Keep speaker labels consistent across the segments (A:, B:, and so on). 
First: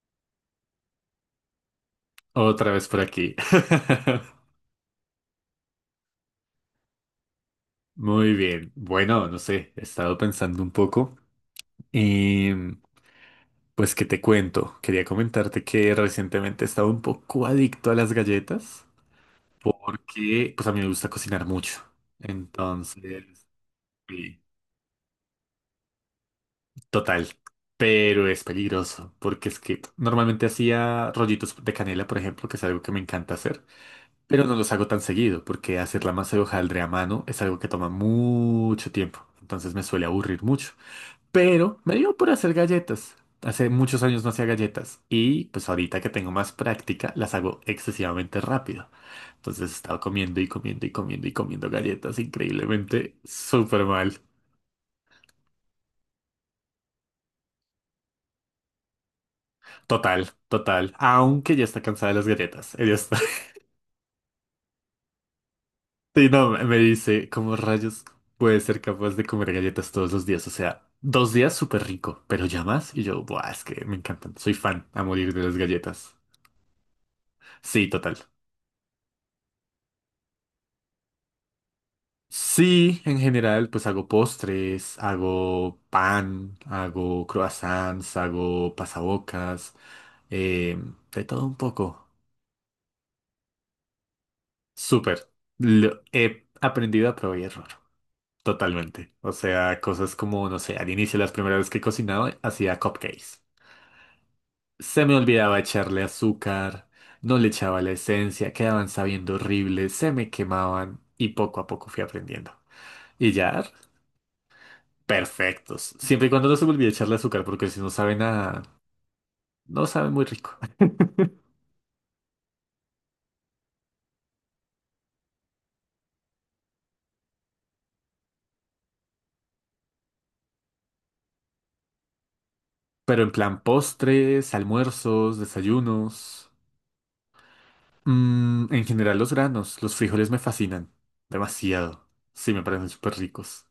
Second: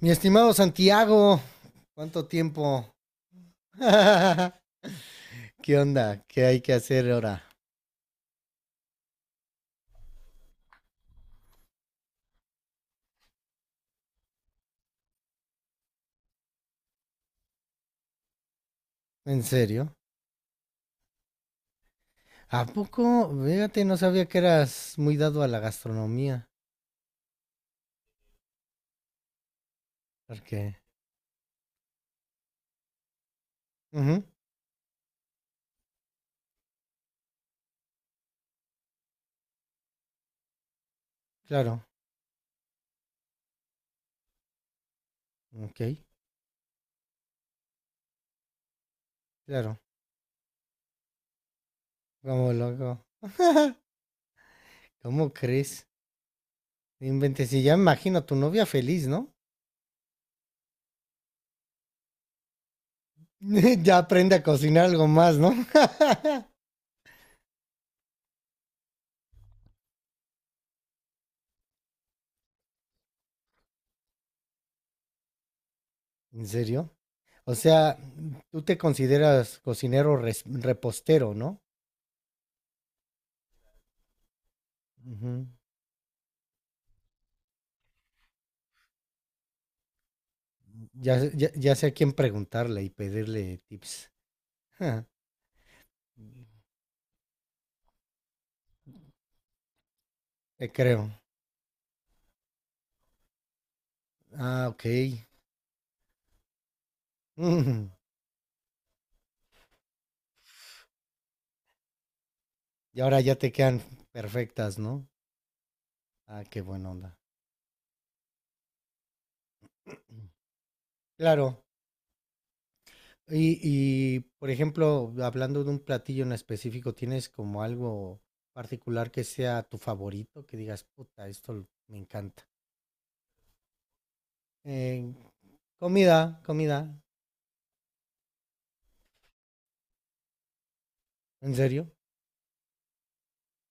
A: Mi estimado Santiago, ¿cuánto
B: Otra
A: tiempo?
B: vez por aquí.
A: ¿Qué onda? ¿Qué hay que hacer ahora?
B: Muy bien. Bueno, no sé, he estado pensando un poco y pues qué te cuento. Quería comentarte que recientemente he estado un poco adicto a las galletas
A: ¿En serio?
B: porque pues a mí me gusta cocinar mucho.
A: ¿A poco?
B: Entonces,
A: Fíjate, no sabía que
B: sí,
A: eras muy dado a la gastronomía.
B: total. Pero es peligroso porque es que normalmente
A: Porque.
B: hacía rollitos de canela, por ejemplo, que es algo que me encanta hacer.
A: Ujú,
B: Pero no los hago tan seguido, porque hacer la masa de hojaldre a mano es algo que toma mucho tiempo, entonces me suele aburrir mucho. Pero
A: claro.
B: me dio por hacer galletas. Hace muchos años no hacía galletas y pues
A: Ok,
B: ahorita que tengo más práctica las hago excesivamente rápido. Entonces he
A: claro.
B: estado comiendo y comiendo y comiendo y comiendo galletas
A: ¿Cómo loco?
B: increíblemente súper mal.
A: ¿Cómo crees? No inventes, y ya me imagino a tu novia feliz, ¿no?
B: Total, total. Aunque ya está cansada de las galletas. Ella está.
A: Ya aprende a cocinar algo más, ¿no?
B: Sí, no, me dice, ¿cómo rayos puede ser capaz de comer galletas todos los días? O sea, 2 días súper rico, pero ya más. Y yo, buah, es que me encantan. Soy fan a morir de las galletas.
A: ¿En serio? O
B: Sí,
A: sea,
B: total.
A: tú te consideras cocinero repostero, ¿no?
B: Sí, en general, pues hago postres,
A: Ujú.
B: hago pan, hago croissants, hago pasabocas, eh,
A: Ya,
B: de
A: sé-
B: todo
A: ya,
B: un
A: ya sé a
B: poco.
A: quién preguntarle y pedirle tips. Ja,
B: Súper. He aprendido a probar y error. Totalmente. O sea, cosas como, no
A: te
B: sé, al
A: creo.
B: inicio, las primeras veces que cocinaba, hacía cupcakes.
A: Ah, ok.
B: Se me olvidaba echarle azúcar, no le echaba
A: Ujú.
B: la esencia, quedaban sabiendo horrible, se me quemaban y poco a poco fui aprendiendo.
A: Y ahora
B: Y
A: ya te
B: ya,
A: quedan perfectas, ¿no?
B: perfectos. Siempre y
A: Ah,
B: cuando no
A: qué
B: se me olvide
A: buena onda.
B: echarle azúcar, porque si no sabe nada, no sabe muy rico.
A: Claro. Por ejemplo, hablando de un platillo en específico, ¿tienes como algo particular que sea tu favorito? Que digas, puta, esto me encanta.
B: Pero en plan postres,
A: Eh,
B: almuerzos,
A: comida,
B: desayunos.
A: comida.
B: En general los granos, los frijoles me fascinan
A: ¿En serio?
B: demasiado. Sí, me parecen súper ricos.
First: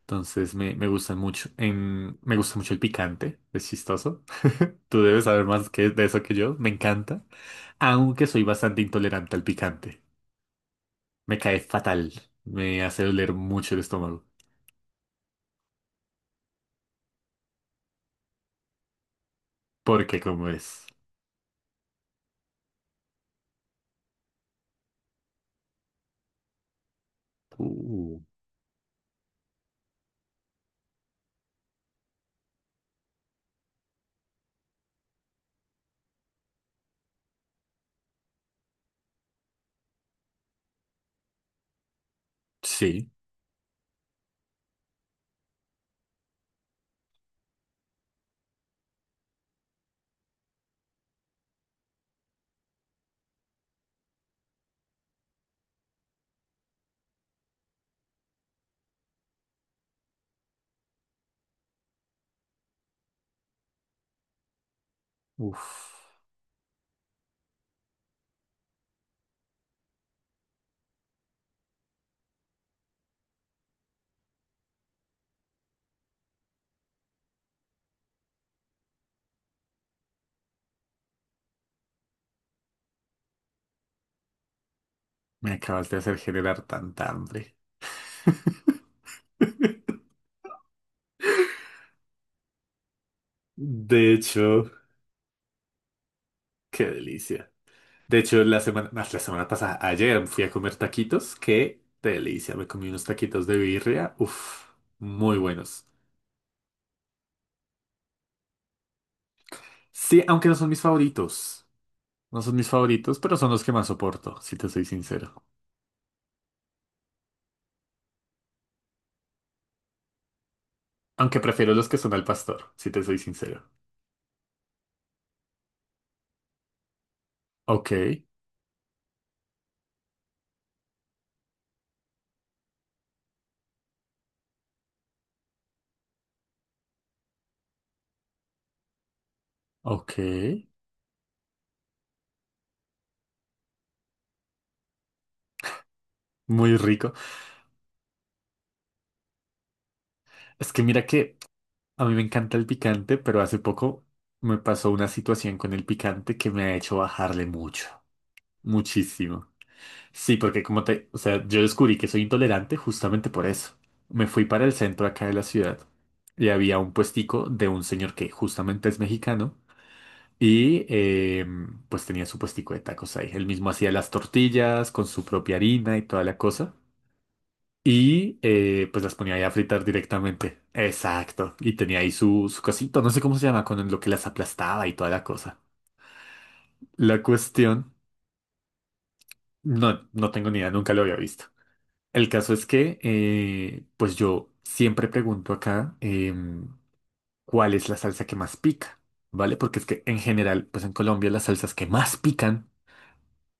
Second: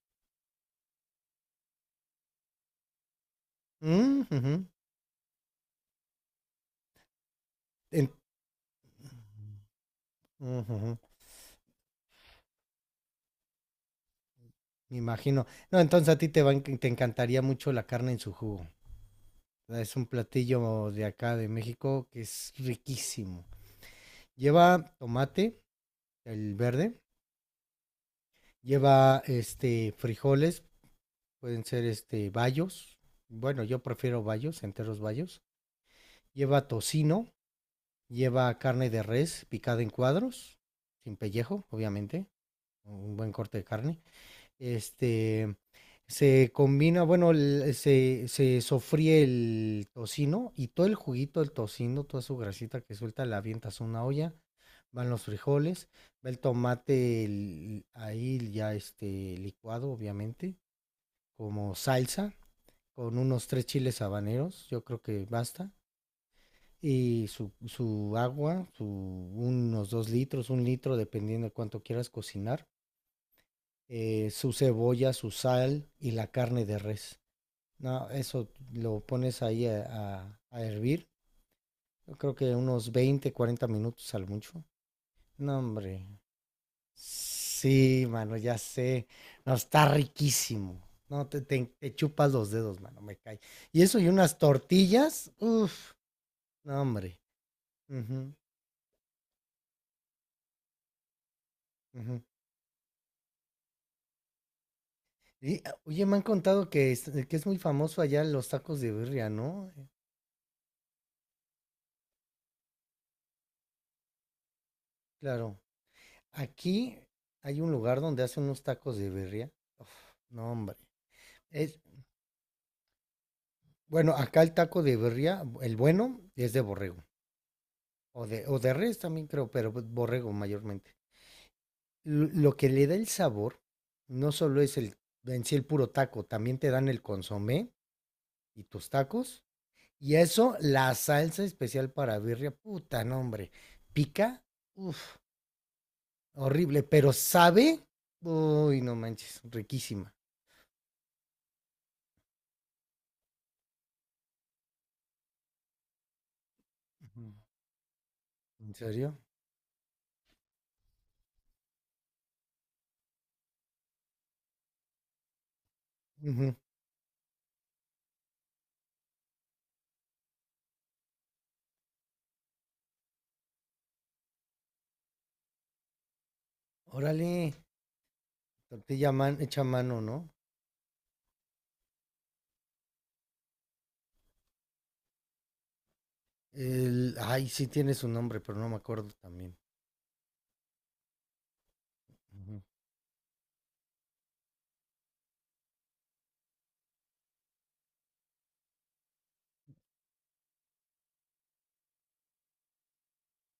B: Entonces me gustan mucho. Me gusta mucho el picante, es chistoso.
A: Ujú.
B: Tú debes saber más que, de eso que yo, me encanta.
A: En-
B: Aunque soy bastante intolerante al picante.
A: ujujú.
B: Me cae fatal. Me hace doler mucho el estómago.
A: Me imagino. No, entonces a ti te va te encantaría mucho la carne en su jugo. Es un
B: Porque como es.
A: platillo de acá de México que es riquísimo. Lleva tomate, el verde,
B: Uh,
A: lleva este frijoles, pueden ser este bayos. Bueno, yo prefiero bayos, enteros bayos. Lleva tocino, lleva carne de res picada en cuadros, sin pellejo, obviamente,
B: Sí.
A: un buen corte de carne. Este, se combina, bueno, se sofríe el tocino y todo el juguito del tocino, toda su grasita que suelta, la avientas a una olla, van los frijoles, va el tomate ahí ya este licuado, obviamente, como salsa, con unos tres chiles habaneros, yo creo que basta.
B: Uf,
A: Y su agua, unos 2 litros, 1 litro, dependiendo de cuánto quieras cocinar, su cebolla, su sal y la carne de res. No, eso lo pones ahí a, a hervir. Yo creo que unos 20, 40 minutos al mucho.
B: me
A: No,
B: acabas de
A: hombre.
B: hacer generar tanta hambre.
A: Sí, mano, ya sé. No, está riquísimo. No, te chupas los dedos, mano, me cae. Y eso y
B: De
A: unas
B: hecho,
A: tortillas. Uf, no,
B: qué
A: hombre.
B: delicia. De
A: Ujú,
B: hecho, más la semana pasada, ayer fui a comer taquitos. Qué
A: ujú.
B: delicia. Me comí unos taquitos de birria. Uf, muy
A: Y, ah,
B: buenos.
A: oye, me han contado que es, muy famoso allá los tacos de birria, ¿no?
B: Sí, aunque no son mis favoritos. No son mis favoritos, pero son los que más soporto, si te soy sincero.
A: Claro. Aquí hay un lugar donde hacen unos tacos de birria. Uf, no, hombre.
B: Aunque prefiero
A: Es,
B: los que son al pastor, si te soy sincero.
A: bueno, acá el taco de birria, el bueno, es de borrego.
B: Ok,
A: o de res también creo, pero pues borrego mayormente. Lo que le da el sabor no solo es en sí el puro taco, también te dan el consomé y tus tacos. Y eso,
B: ok.
A: la salsa especial para birria, puta, no, hombre. Pica, uff,
B: Muy
A: horrible, pero
B: rico.
A: sabe, uy, no manches, riquísima.
B: Es que mira que a mí me encanta el picante, pero hace poco me pasó una situación con el picante que me ha hecho
A: Ujú.
B: bajarle mucho.
A: ¿En serio?
B: Muchísimo. Sí, porque como te, o sea, yo descubrí que soy intolerante justamente por eso. Me fui para el centro acá de la ciudad y
A: Ujú.
B: había un puestico de un señor que justamente es mexicano y pues tenía su puestico de tacos ahí. Él mismo hacía las tortillas con su propia harina y toda la cosa
A: Órale,
B: y pues
A: tortilla
B: las ponía ahí a
A: hecha a
B: fritar
A: mano, ¿no?
B: directamente. Exacto. Y tenía ahí su cosito, no sé cómo se llama, con lo que las aplastaba y toda la cosa. La
A: Ay, sí
B: cuestión,
A: tiene su nombre, pero no me acuerdo también.
B: no, no tengo ni idea, nunca lo había visto. El caso
A: Ujú.
B: es que, pues yo siempre pregunto acá cuál es la salsa que más pica, ¿vale? Porque es que en general, pues en Colombia las salsas que más pican,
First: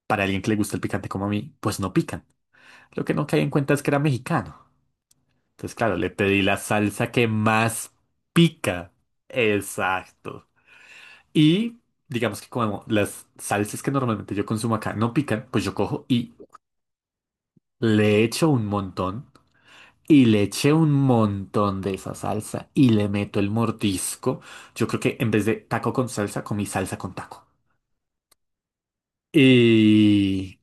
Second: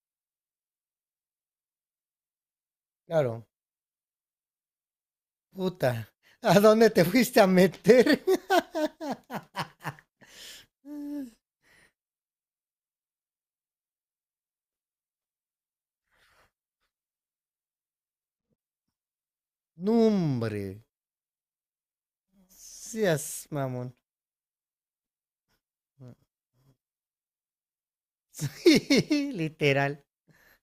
B: para alguien que le gusta el picante como a mí, pues no pican. Lo que no caí
A: Claro,
B: en cuenta es que era mexicano. Entonces,
A: puta,
B: claro, le pedí la
A: ¿a dónde te
B: salsa que
A: fuiste a
B: más
A: meter?
B: pica. Exacto. Y digamos que como las salsas que normalmente yo consumo acá no pican, pues yo cojo y le echo un montón. Y le
A: Nombre,
B: eché un montón de esa salsa y le meto
A: seas
B: el
A: mamón.
B: mordisco. Yo creo que en vez de taco con salsa, comí salsa con taco.
A: Sí, literal.
B: Y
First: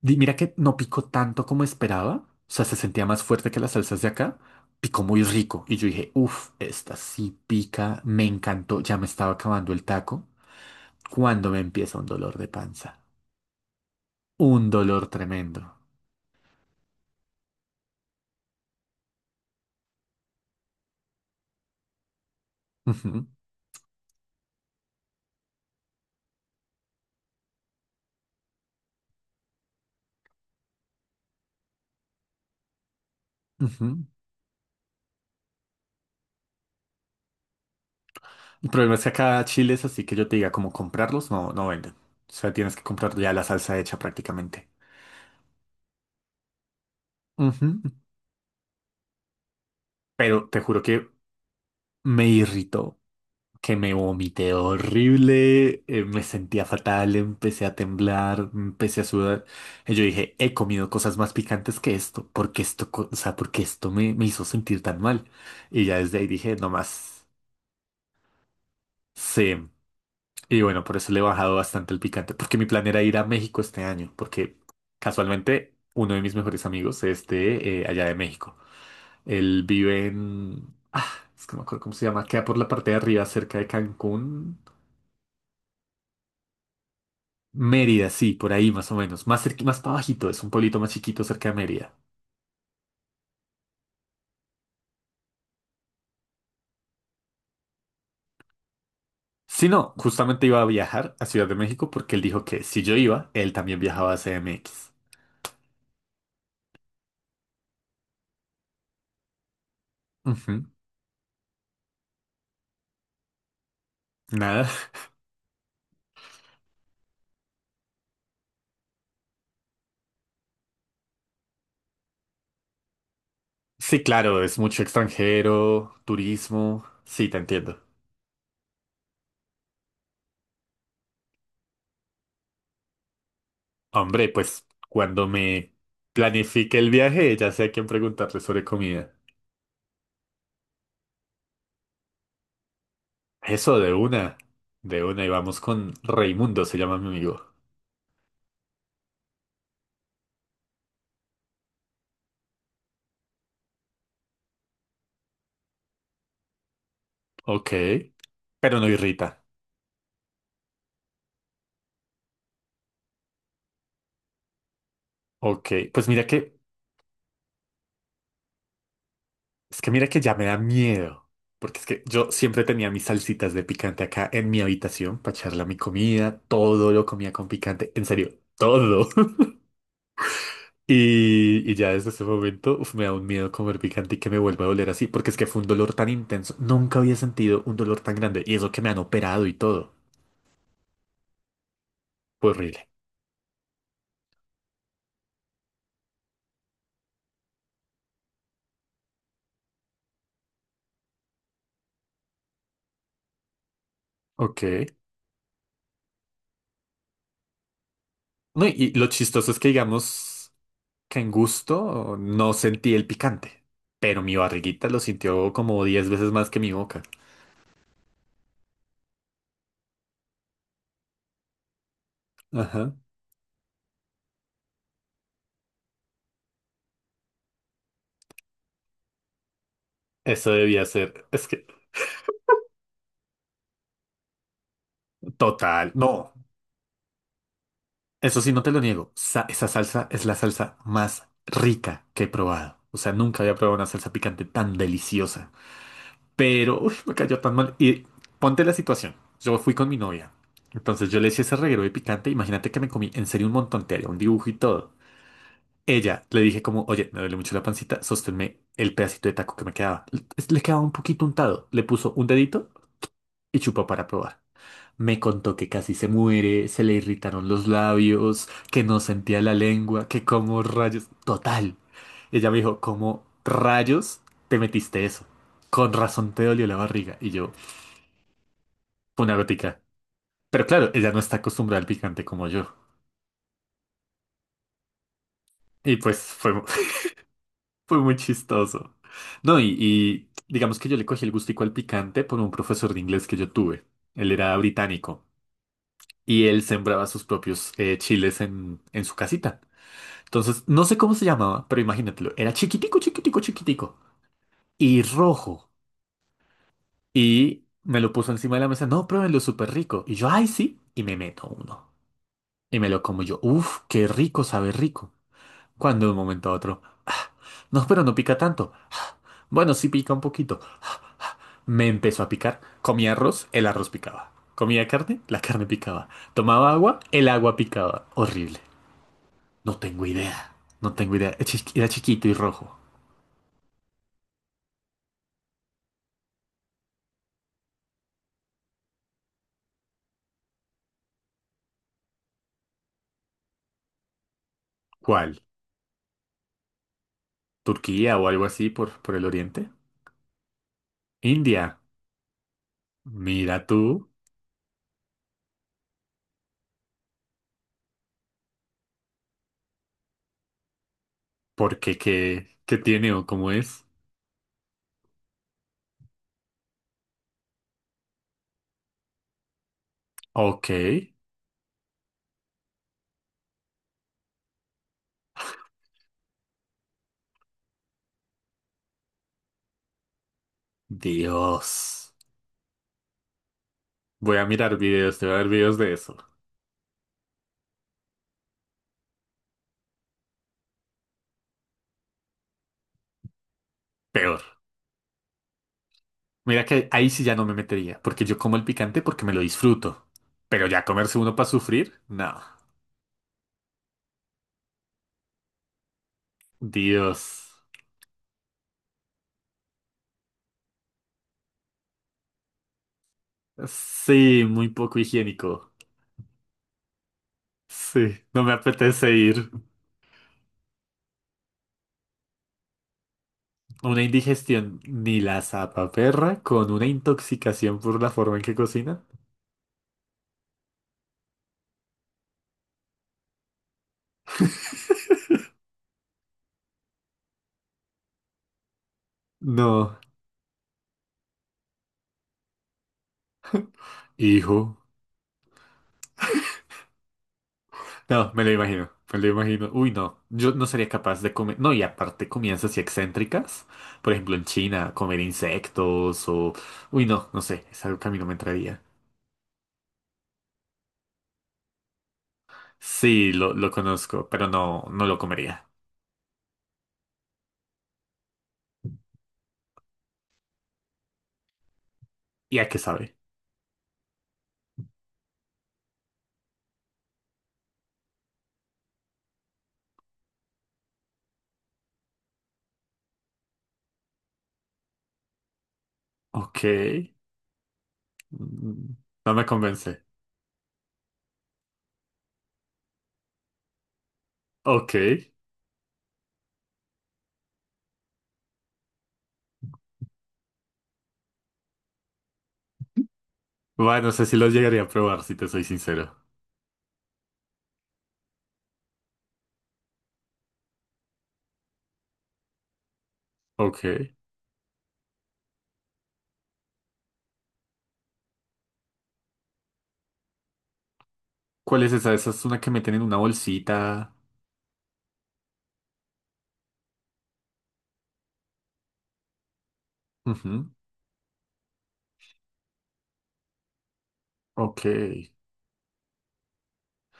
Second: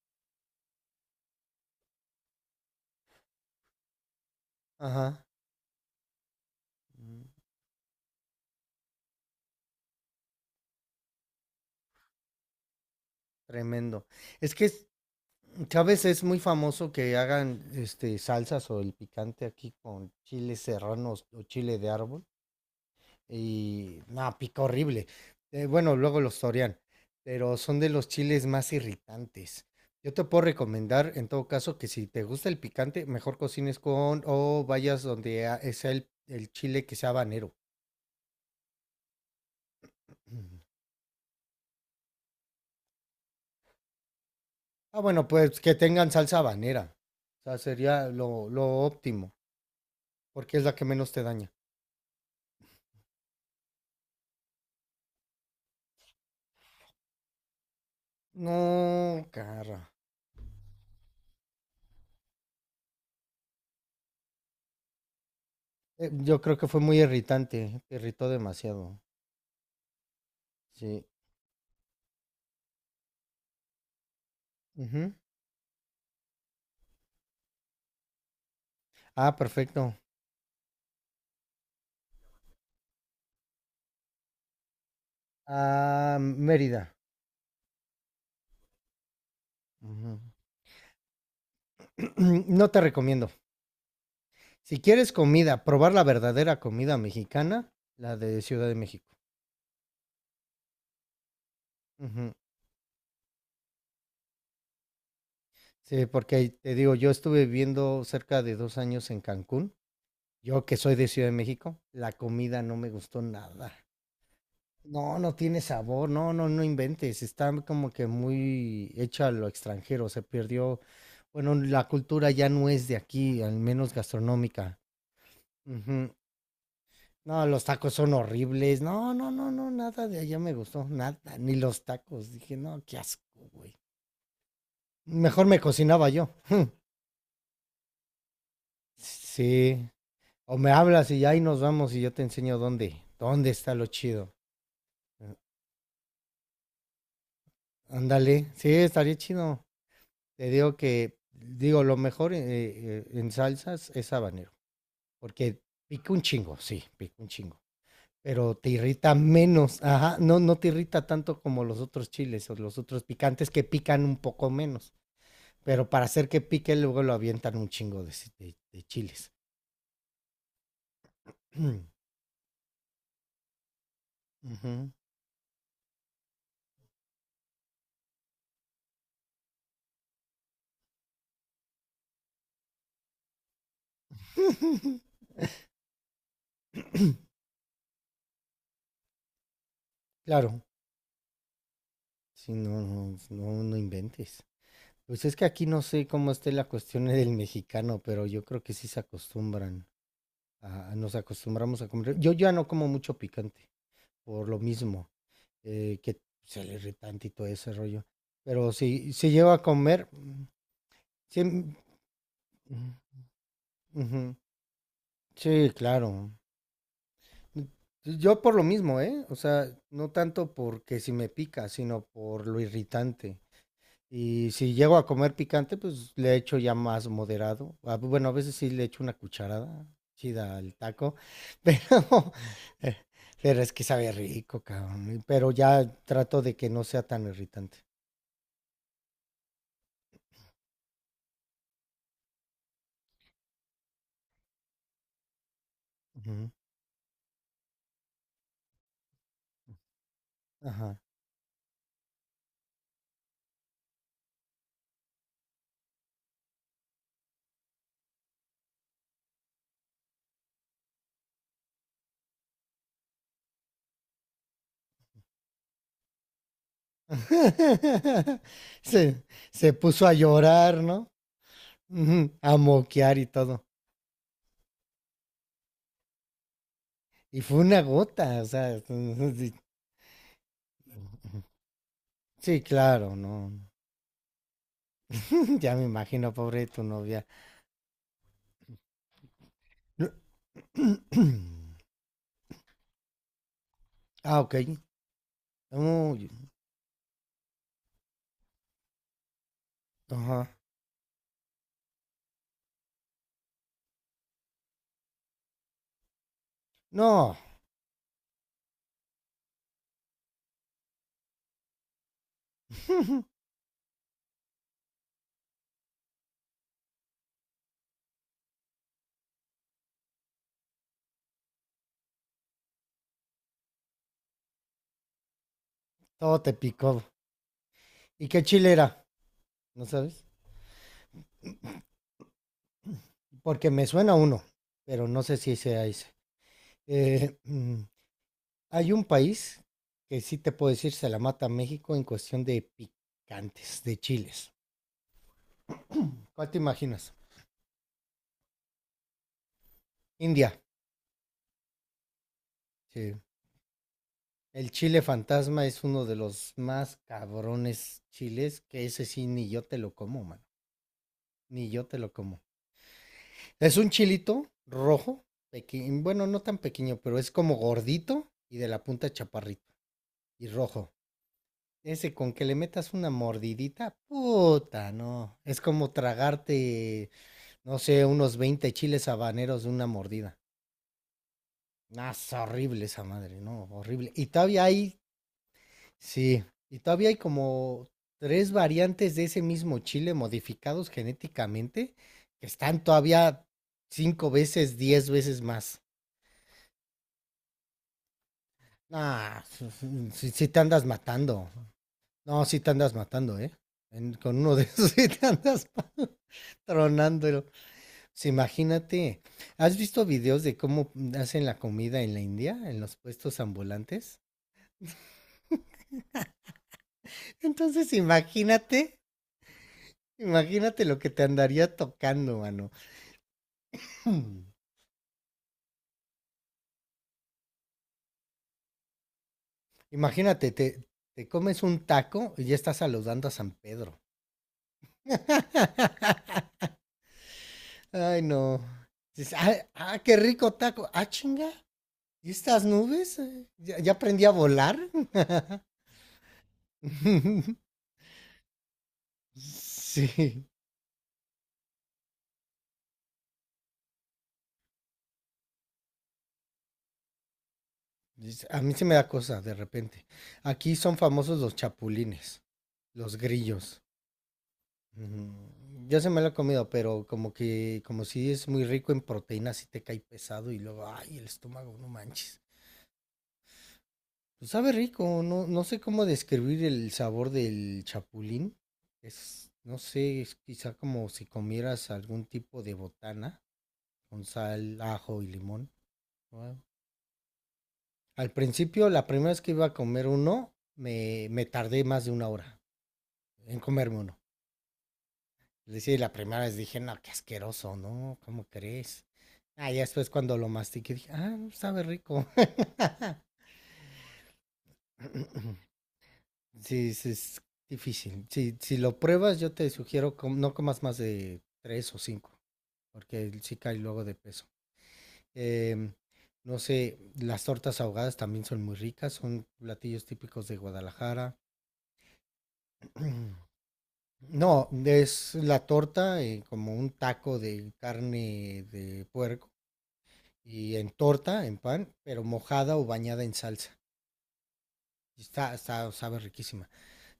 B: mira que no picó tanto como esperaba. O sea, se sentía más fuerte que las salsas de acá. Picó muy
A: Ajá.
B: rico. Y yo dije, uff, esta
A: Mm.
B: sí pica. Me encantó. Ya me estaba acabando el taco. Cuando me empieza un dolor de panza.
A: Tremendo. Es
B: Un
A: que,
B: dolor tremendo.
A: ¿sabes? Es muy famoso que hagan este salsas o el picante aquí con chiles serranos o chile de árbol.
B: Ujú,
A: Y no, pica horrible. Bueno, luego los torean, pero son de los chiles más irritantes. Yo te puedo recomendar, en todo caso, que si te gusta el picante, mejor cocines
B: ujú.
A: con o vayas donde sea el chile que sea habanero.
B: El problema es que acá Chile es así que yo te diga
A: Mm.
B: como comprarlos, no, no venden. O sea, tienes que comprar ya la salsa hecha prácticamente.
A: Ah, bueno, pues que tengan salsa habanera. O sea,
B: Ujú.
A: sería lo, óptimo,
B: Pero
A: porque
B: te
A: es la
B: juro
A: que
B: que
A: menos te daña.
B: me irritó, que me vomité horrible, me sentía fatal, empecé a temblar, empecé a
A: No,
B: sudar.
A: cara.
B: Y yo dije, he comido cosas más picantes que esto, porque esto, o sea, porque esto me hizo sentir tan mal. Y ya desde ahí
A: Yo
B: dije,
A: creo que
B: no
A: fue muy
B: más.
A: irritante, te irritó demasiado.
B: Sí. Y bueno, por
A: Sí.
B: eso le he bajado bastante el picante, porque mi plan era ir a México este año, porque
A: Ujú.
B: casualmente uno de mis mejores amigos es de allá de México.
A: Ah,
B: Él
A: perfecto.
B: vive en... Ah, es que no me acuerdo cómo se llama, queda por la parte de arriba, cerca de Cancún.
A: A Mérida.
B: Mérida, sí, por ahí más o menos, más más para
A: Ujú.
B: bajito, es un pueblito más chiquito cerca de Mérida.
A: No te recomiendo. Si quieres comida, probar la verdadera comida mexicana, la de Ciudad de México.
B: Si no, justamente iba a viajar a Ciudad de México porque él
A: Ujú.
B: dijo que si yo iba, él también viajaba a CDMX.
A: Sí, porque ahí te digo, yo estuve viviendo cerca de 2 años en Cancún.
B: Ujú,
A: Yo que soy de Ciudad de México, la comida no me gustó nada.
B: nada.
A: No, no tiene sabor, no, no, no inventes. Está como que muy hecha a lo extranjero. Se perdió, bueno, la cultura ya no es de aquí, al menos
B: Sí, claro, es
A: gastronómica.
B: mucho extranjero,
A: Ujú.
B: turismo. Sí, te
A: No, los
B: entiendo.
A: tacos son horribles. No, no, no, no, nada de allá me gustó, nada, ni los tacos. Dije, no, qué asco, güey.
B: Hombre, pues cuando
A: Mejor me
B: me
A: cocinaba yo.
B: planifique el viaje, ya sé a quién preguntarle sobre comida.
A: Sí. O me hablas y ahí nos vamos y yo te enseño dónde está
B: Eso,
A: lo
B: de
A: chido.
B: una. De una, y vamos con Raimundo, se llama mi amigo.
A: Ándale, sí, estaría chido. Te digo que, digo, lo mejor en salsas es habanero, porque pica un chingo, sí, pica un chingo,
B: Ok.
A: pero te
B: Pero no
A: irrita
B: irrita.
A: menos, ajá, no, no te irrita tanto como los otros chiles o los otros picantes que pican un poco menos.
B: Ok.
A: Pero para hacer que pique, luego lo avientan un chingo de chiles.
B: Es que mira que ya me da miedo. Porque es que yo siempre tenía mis salsitas de picante acá en mi
A: Ujú.
B: habitación para echarle a mi comida. Todo lo comía con picante. En serio, todo. Y ya desde ese momento, uf, me da un miedo comer picante y que me vuelva a doler así, porque es que fue un dolor tan intenso. Nunca había sentido un dolor tan grande y eso que me han operado y todo.
A: Claro,
B: Fue
A: si no,
B: horrible.
A: no, no, no inventes. Pues es que aquí no sé cómo esté la cuestión del mexicano, pero yo creo que sí se acostumbran. Nos acostumbramos a comer. Yo ya no como mucho picante, por lo
B: Ok.
A: mismo, que se le irritante y todo ese rollo.
B: No,
A: Pero
B: y lo
A: si llego
B: chistoso es
A: a
B: que
A: comer,
B: digamos que en
A: sí,
B: gusto no sentí el picante, pero mi
A: ujú,
B: barriguita lo sintió
A: sí,
B: como 10
A: claro.
B: veces más que mi boca.
A: Pues, yo por lo mismo, ¿eh? O sea, no tanto porque si me pica, sino por lo
B: Ajá.
A: irritante. Y si llego a comer picante, pues le echo ya más moderado. Bueno, a veces sí le echo una cucharada
B: Eso
A: chida al
B: debía
A: taco,
B: ser, es que,
A: pero, eh, pero es que sabe rico, cabrón. Pero ya
B: total, no.
A: trato de que no sea tan irritante.
B: Eso sí, no te lo niego. Esa salsa es la salsa más rica que he probado. O sea, nunca había probado una salsa picante tan deliciosa.
A: Ujú,
B: Pero, uy, me cayó tan mal. Y ponte la situación. Yo fui con mi novia.
A: ajá.
B: Entonces yo le hice ese reguero de picante. Imagínate que me comí en serio un montón. Te haría un dibujo y todo. Ella le dije como, oye, me duele mucho la pancita. Sosténme el pedacito de taco que me quedaba. Le quedaba un poquito untado. Le puso un dedito y chupó para probar. Me contó que casi se muere, se le irritaron los labios, que no
A: Se,
B: sentía la
A: se puso
B: lengua,
A: a
B: que como
A: llorar,
B: rayos...
A: ¿no?
B: Total.
A: Ujú.
B: Ella
A: A
B: me dijo,
A: moquear
B: ¿cómo
A: y todo.
B: rayos te metiste eso? Con razón te dolió la barriga. Y
A: Y
B: yo,
A: fue una gota, o sea,
B: fue una gotica. Pero claro, ella no está acostumbrada al picante como
A: sí,
B: yo.
A: claro, no. Ya me
B: Y pues
A: imagino,
B: fue,
A: pobre tu novia.
B: fue muy chistoso. No, y,
A: No-
B: y digamos que yo le cogí el gustico al picante por un profesor de inglés que yo tuve. Él
A: Ah, ok.
B: era británico
A: Uy,
B: y él sembraba sus propios chiles en su casita.
A: ajá.
B: Entonces, no sé cómo se llamaba, pero imagínatelo. Era chiquitico, chiquitico, chiquitico. Y rojo.
A: No,
B: Y me lo puso encima de la mesa. No, pruébenlo, súper rico. Y yo, ay, sí. Y me meto uno. Y me lo como yo. Uf, qué rico, sabe rico. Cuando de un momento a otro. "Ah, no, pero no pica tanto. Ah, bueno, sí pica un poquito. Ah, ah". Me empezó a picar. Comía arroz, el arroz picaba. Comía carne, la carne picaba.
A: todo te
B: Tomaba agua,
A: picó.
B: el agua picaba.
A: ¿Y qué
B: Horrible.
A: chile era?
B: No
A: ¿No
B: tengo
A: sabes?
B: idea. No tengo idea. Era era chiquito y rojo.
A: Porque me suena uno, pero no sé si sea ese. Eh, mm, hay un país que sí te puedo decir se la mata a México en cuestión de picantes, de chiles.
B: ¿Cuál?
A: ¿Cuál te imaginas?
B: Turquía o algo así por el oriente.
A: India.
B: India,
A: Sí.
B: mira tú,
A: El chile fantasma es uno de los más cabrones chiles, que ese sí ni yo te lo como, mano. Ni yo te
B: porque
A: lo como.
B: qué tiene o cómo
A: Es
B: es.
A: un chilito rojo, pequeño, bueno, no tan pequeño, pero es como gordito y de la punta chaparrito y
B: Ok,
A: rojo. Ese con que le metas una mordidita, puta, no. Es como tragarte, no sé, unos 20 chiles habaneros de una mordida. Ah,
B: Dios.
A: es horrible esa madre, no, horrible. Y
B: Voy a
A: todavía
B: mirar
A: hay
B: videos, te voy a ver videos de eso.
A: Sí, y todavía hay como tres variantes de ese mismo chile modificados genéticamente que están todavía cinco
B: Peor.
A: veces, 10 veces más.
B: Mira que ahí sí ya no me metería, porque yo como el picante porque me lo
A: Ah,
B: disfruto.
A: si te
B: Pero ya
A: andas
B: comerse uno
A: matando.
B: para sufrir, no.
A: No, si te andas matando, ¿eh? Con uno de esos si te andas
B: Dios.
A: tronándolo. Pues imagínate, ¿has visto videos de cómo hacen la comida en la India, en los puestos ambulantes?
B: Sí, muy poco higiénico.
A: Entonces
B: Sí, no me
A: imagínate,
B: apetece ir.
A: imagínate lo que te andaría tocando, mano.
B: Una
A: Hmm.
B: indigestión ni la zapaperra con una intoxicación por la forma en que cocina.
A: Imagínate, te comes un taco y ya estás saludando a San Pedro. Ay, no. Dices, "Ah,
B: No,
A: ah, qué rico taco. Ah, chinga. ¿Y estas nubes? ¿Ya aprendí a
B: hijo.
A: volar?
B: No, me lo imagino, me lo imagino. Uy, no,
A: Sí.
B: yo no sería capaz de comer. No, y aparte comidas así excéntricas. Por ejemplo, en China, comer insectos o... Uy, no, no sé, es algo que a mí no me
A: Dices, A mí
B: entraría.
A: se me da cosa de repente. Aquí son famosos los chapulines, los
B: Sí, lo
A: grillos.
B: conozco, pero no, no lo
A: Ujú.
B: comería.
A: Yo se me lo he comido, pero como que, como si es muy rico en proteínas, y te cae pesado y luego, ay, el estómago, no manches.
B: ¿Y a qué sabe?
A: Pues sabe rico, no, no sé cómo describir el sabor del chapulín. Es, no sé, es quizá como si comieras algún tipo de botana con sal, ajo y limón. Wow.
B: Ok.
A: Al principio,
B: mm,
A: la primera
B: No
A: vez
B: me
A: que iba a
B: convence.
A: comer uno, me tardé más de una hora en comerme uno.
B: Ok.
A: Es decir, la primera vez dije, no, qué asqueroso, ¿no? ¿Cómo crees? Ah, ya después cuando lo mastiqué dije, ah, sabe rico.
B: Bueno, no sé si lo llegaría a probar, si te soy sincero.
A: Sí, es difícil. Si lo pruebas, yo te sugiero no comas más de tres o cinco, porque sí cae luego
B: Ok.
A: de peso. Em, no sé, las tortas ahogadas también son muy ricas, son platillos típicos de Guadalajara.
B: ¿Cuál es esa? Esa es una que meten en una bolsita.
A: No, es la torta como un taco de carne de puerco
B: Ujú,
A: y en torta, en pan, pero mojada o bañada en salsa.
B: ok.
A: Y sabe riquísima.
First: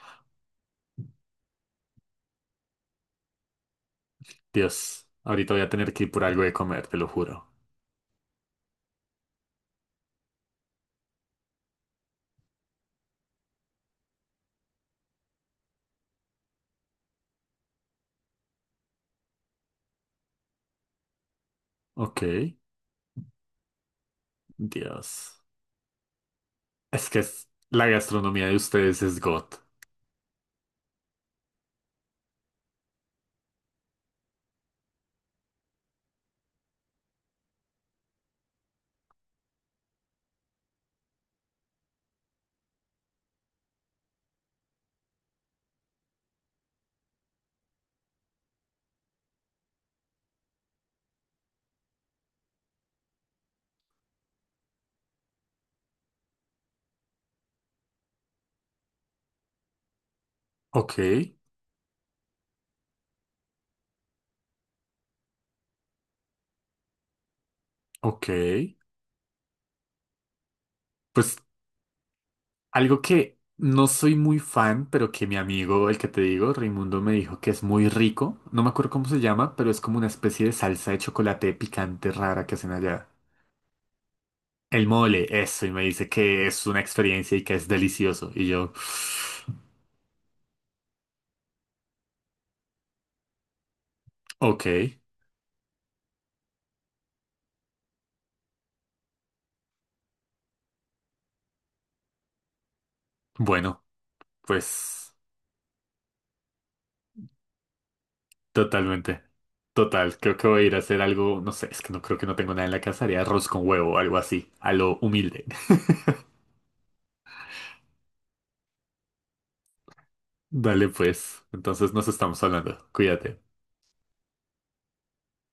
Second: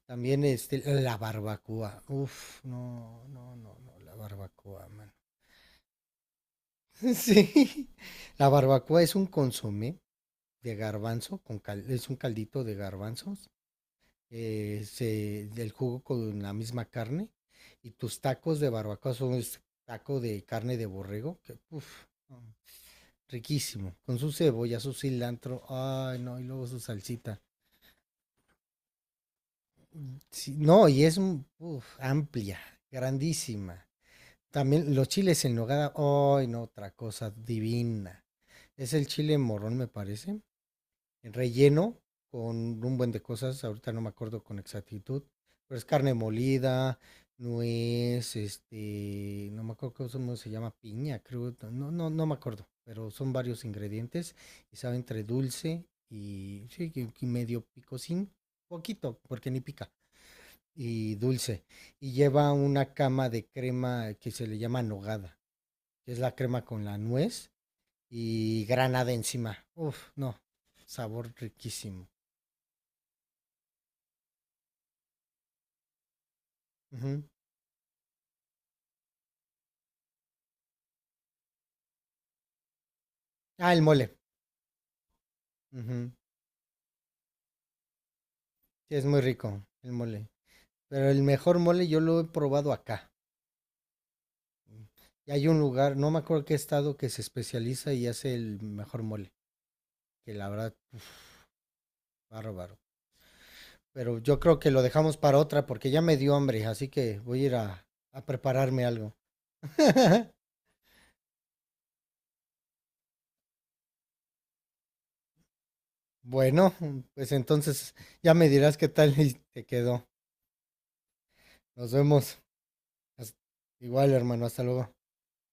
A: También este, la barbacoa. Uf, no, no, no, no, la barbacoa,
B: Dios,
A: mano.
B: ahorita voy a tener que ir por algo de comer, te lo juro.
A: Sí. La barbacoa es un consomé de garbanzo, es un caldito de garbanzos, del jugo con la misma carne. Y tus tacos de barbacoa son es taco de carne de borrego, que uf,
B: Ok,
A: no, riquísimo. Con su cebolla, su
B: Dios.
A: cilantro, ay, no, y luego su
B: Es que
A: salsita.
B: la gastronomía de ustedes es God.
A: Sí, no, y es uf, amplia, grandísima. También los chiles en nogada, ay, no, otra cosa divina. Es el chile morrón, me parece, relleno con un buen de cosas, ahorita no me acuerdo con exactitud, pero es carne molida, nuez, este, no me acuerdo cómo se llama, piña, creo, no, no, no me acuerdo, pero son varios ingredientes y sabe entre dulce y, sí, y medio picosín, poquito, porque ni pica,
B: Ok,
A: y dulce y lleva una cama de crema que se le llama nogada que es la crema con la nuez
B: ok.
A: y granada encima. Uf, no, sabor
B: Pues
A: riquísimo.
B: algo que no soy muy fan, pero que mi amigo, el que te digo, Raimundo, me
A: Ujú.
B: dijo que es muy rico. No me acuerdo cómo se llama, pero es como una especie de salsa de chocolate picante rara que hacen allá.
A: Ah, el mole.
B: El mole, eso, y me dice
A: Ujú.
B: que es una experiencia y que es delicioso. Y yo,
A: Sí, es muy rico el mole. Pero el mejor mole yo lo he probado acá.
B: ok,
A: Y hay un lugar, no me acuerdo qué estado, que se especializa y hace el mejor mole. Que la verdad, uf, bárbaro.
B: bueno,
A: Pero yo creo que lo
B: pues.
A: dejamos para otra porque ya me dio hambre, así que voy a ir a, prepararme algo.
B: Totalmente. Total, creo que voy a ir a hacer algo, no sé, es que no creo que no tengo nada en la casa, haré arroz con huevo o algo así, a lo humilde.
A: Bueno, pues entonces ya me dirás qué tal te quedó.
B: Dale pues,
A: Nos
B: entonces nos
A: vemos.
B: estamos hablando,
A: Hasta-
B: cuídate.
A: Igual, hermano, hasta luego.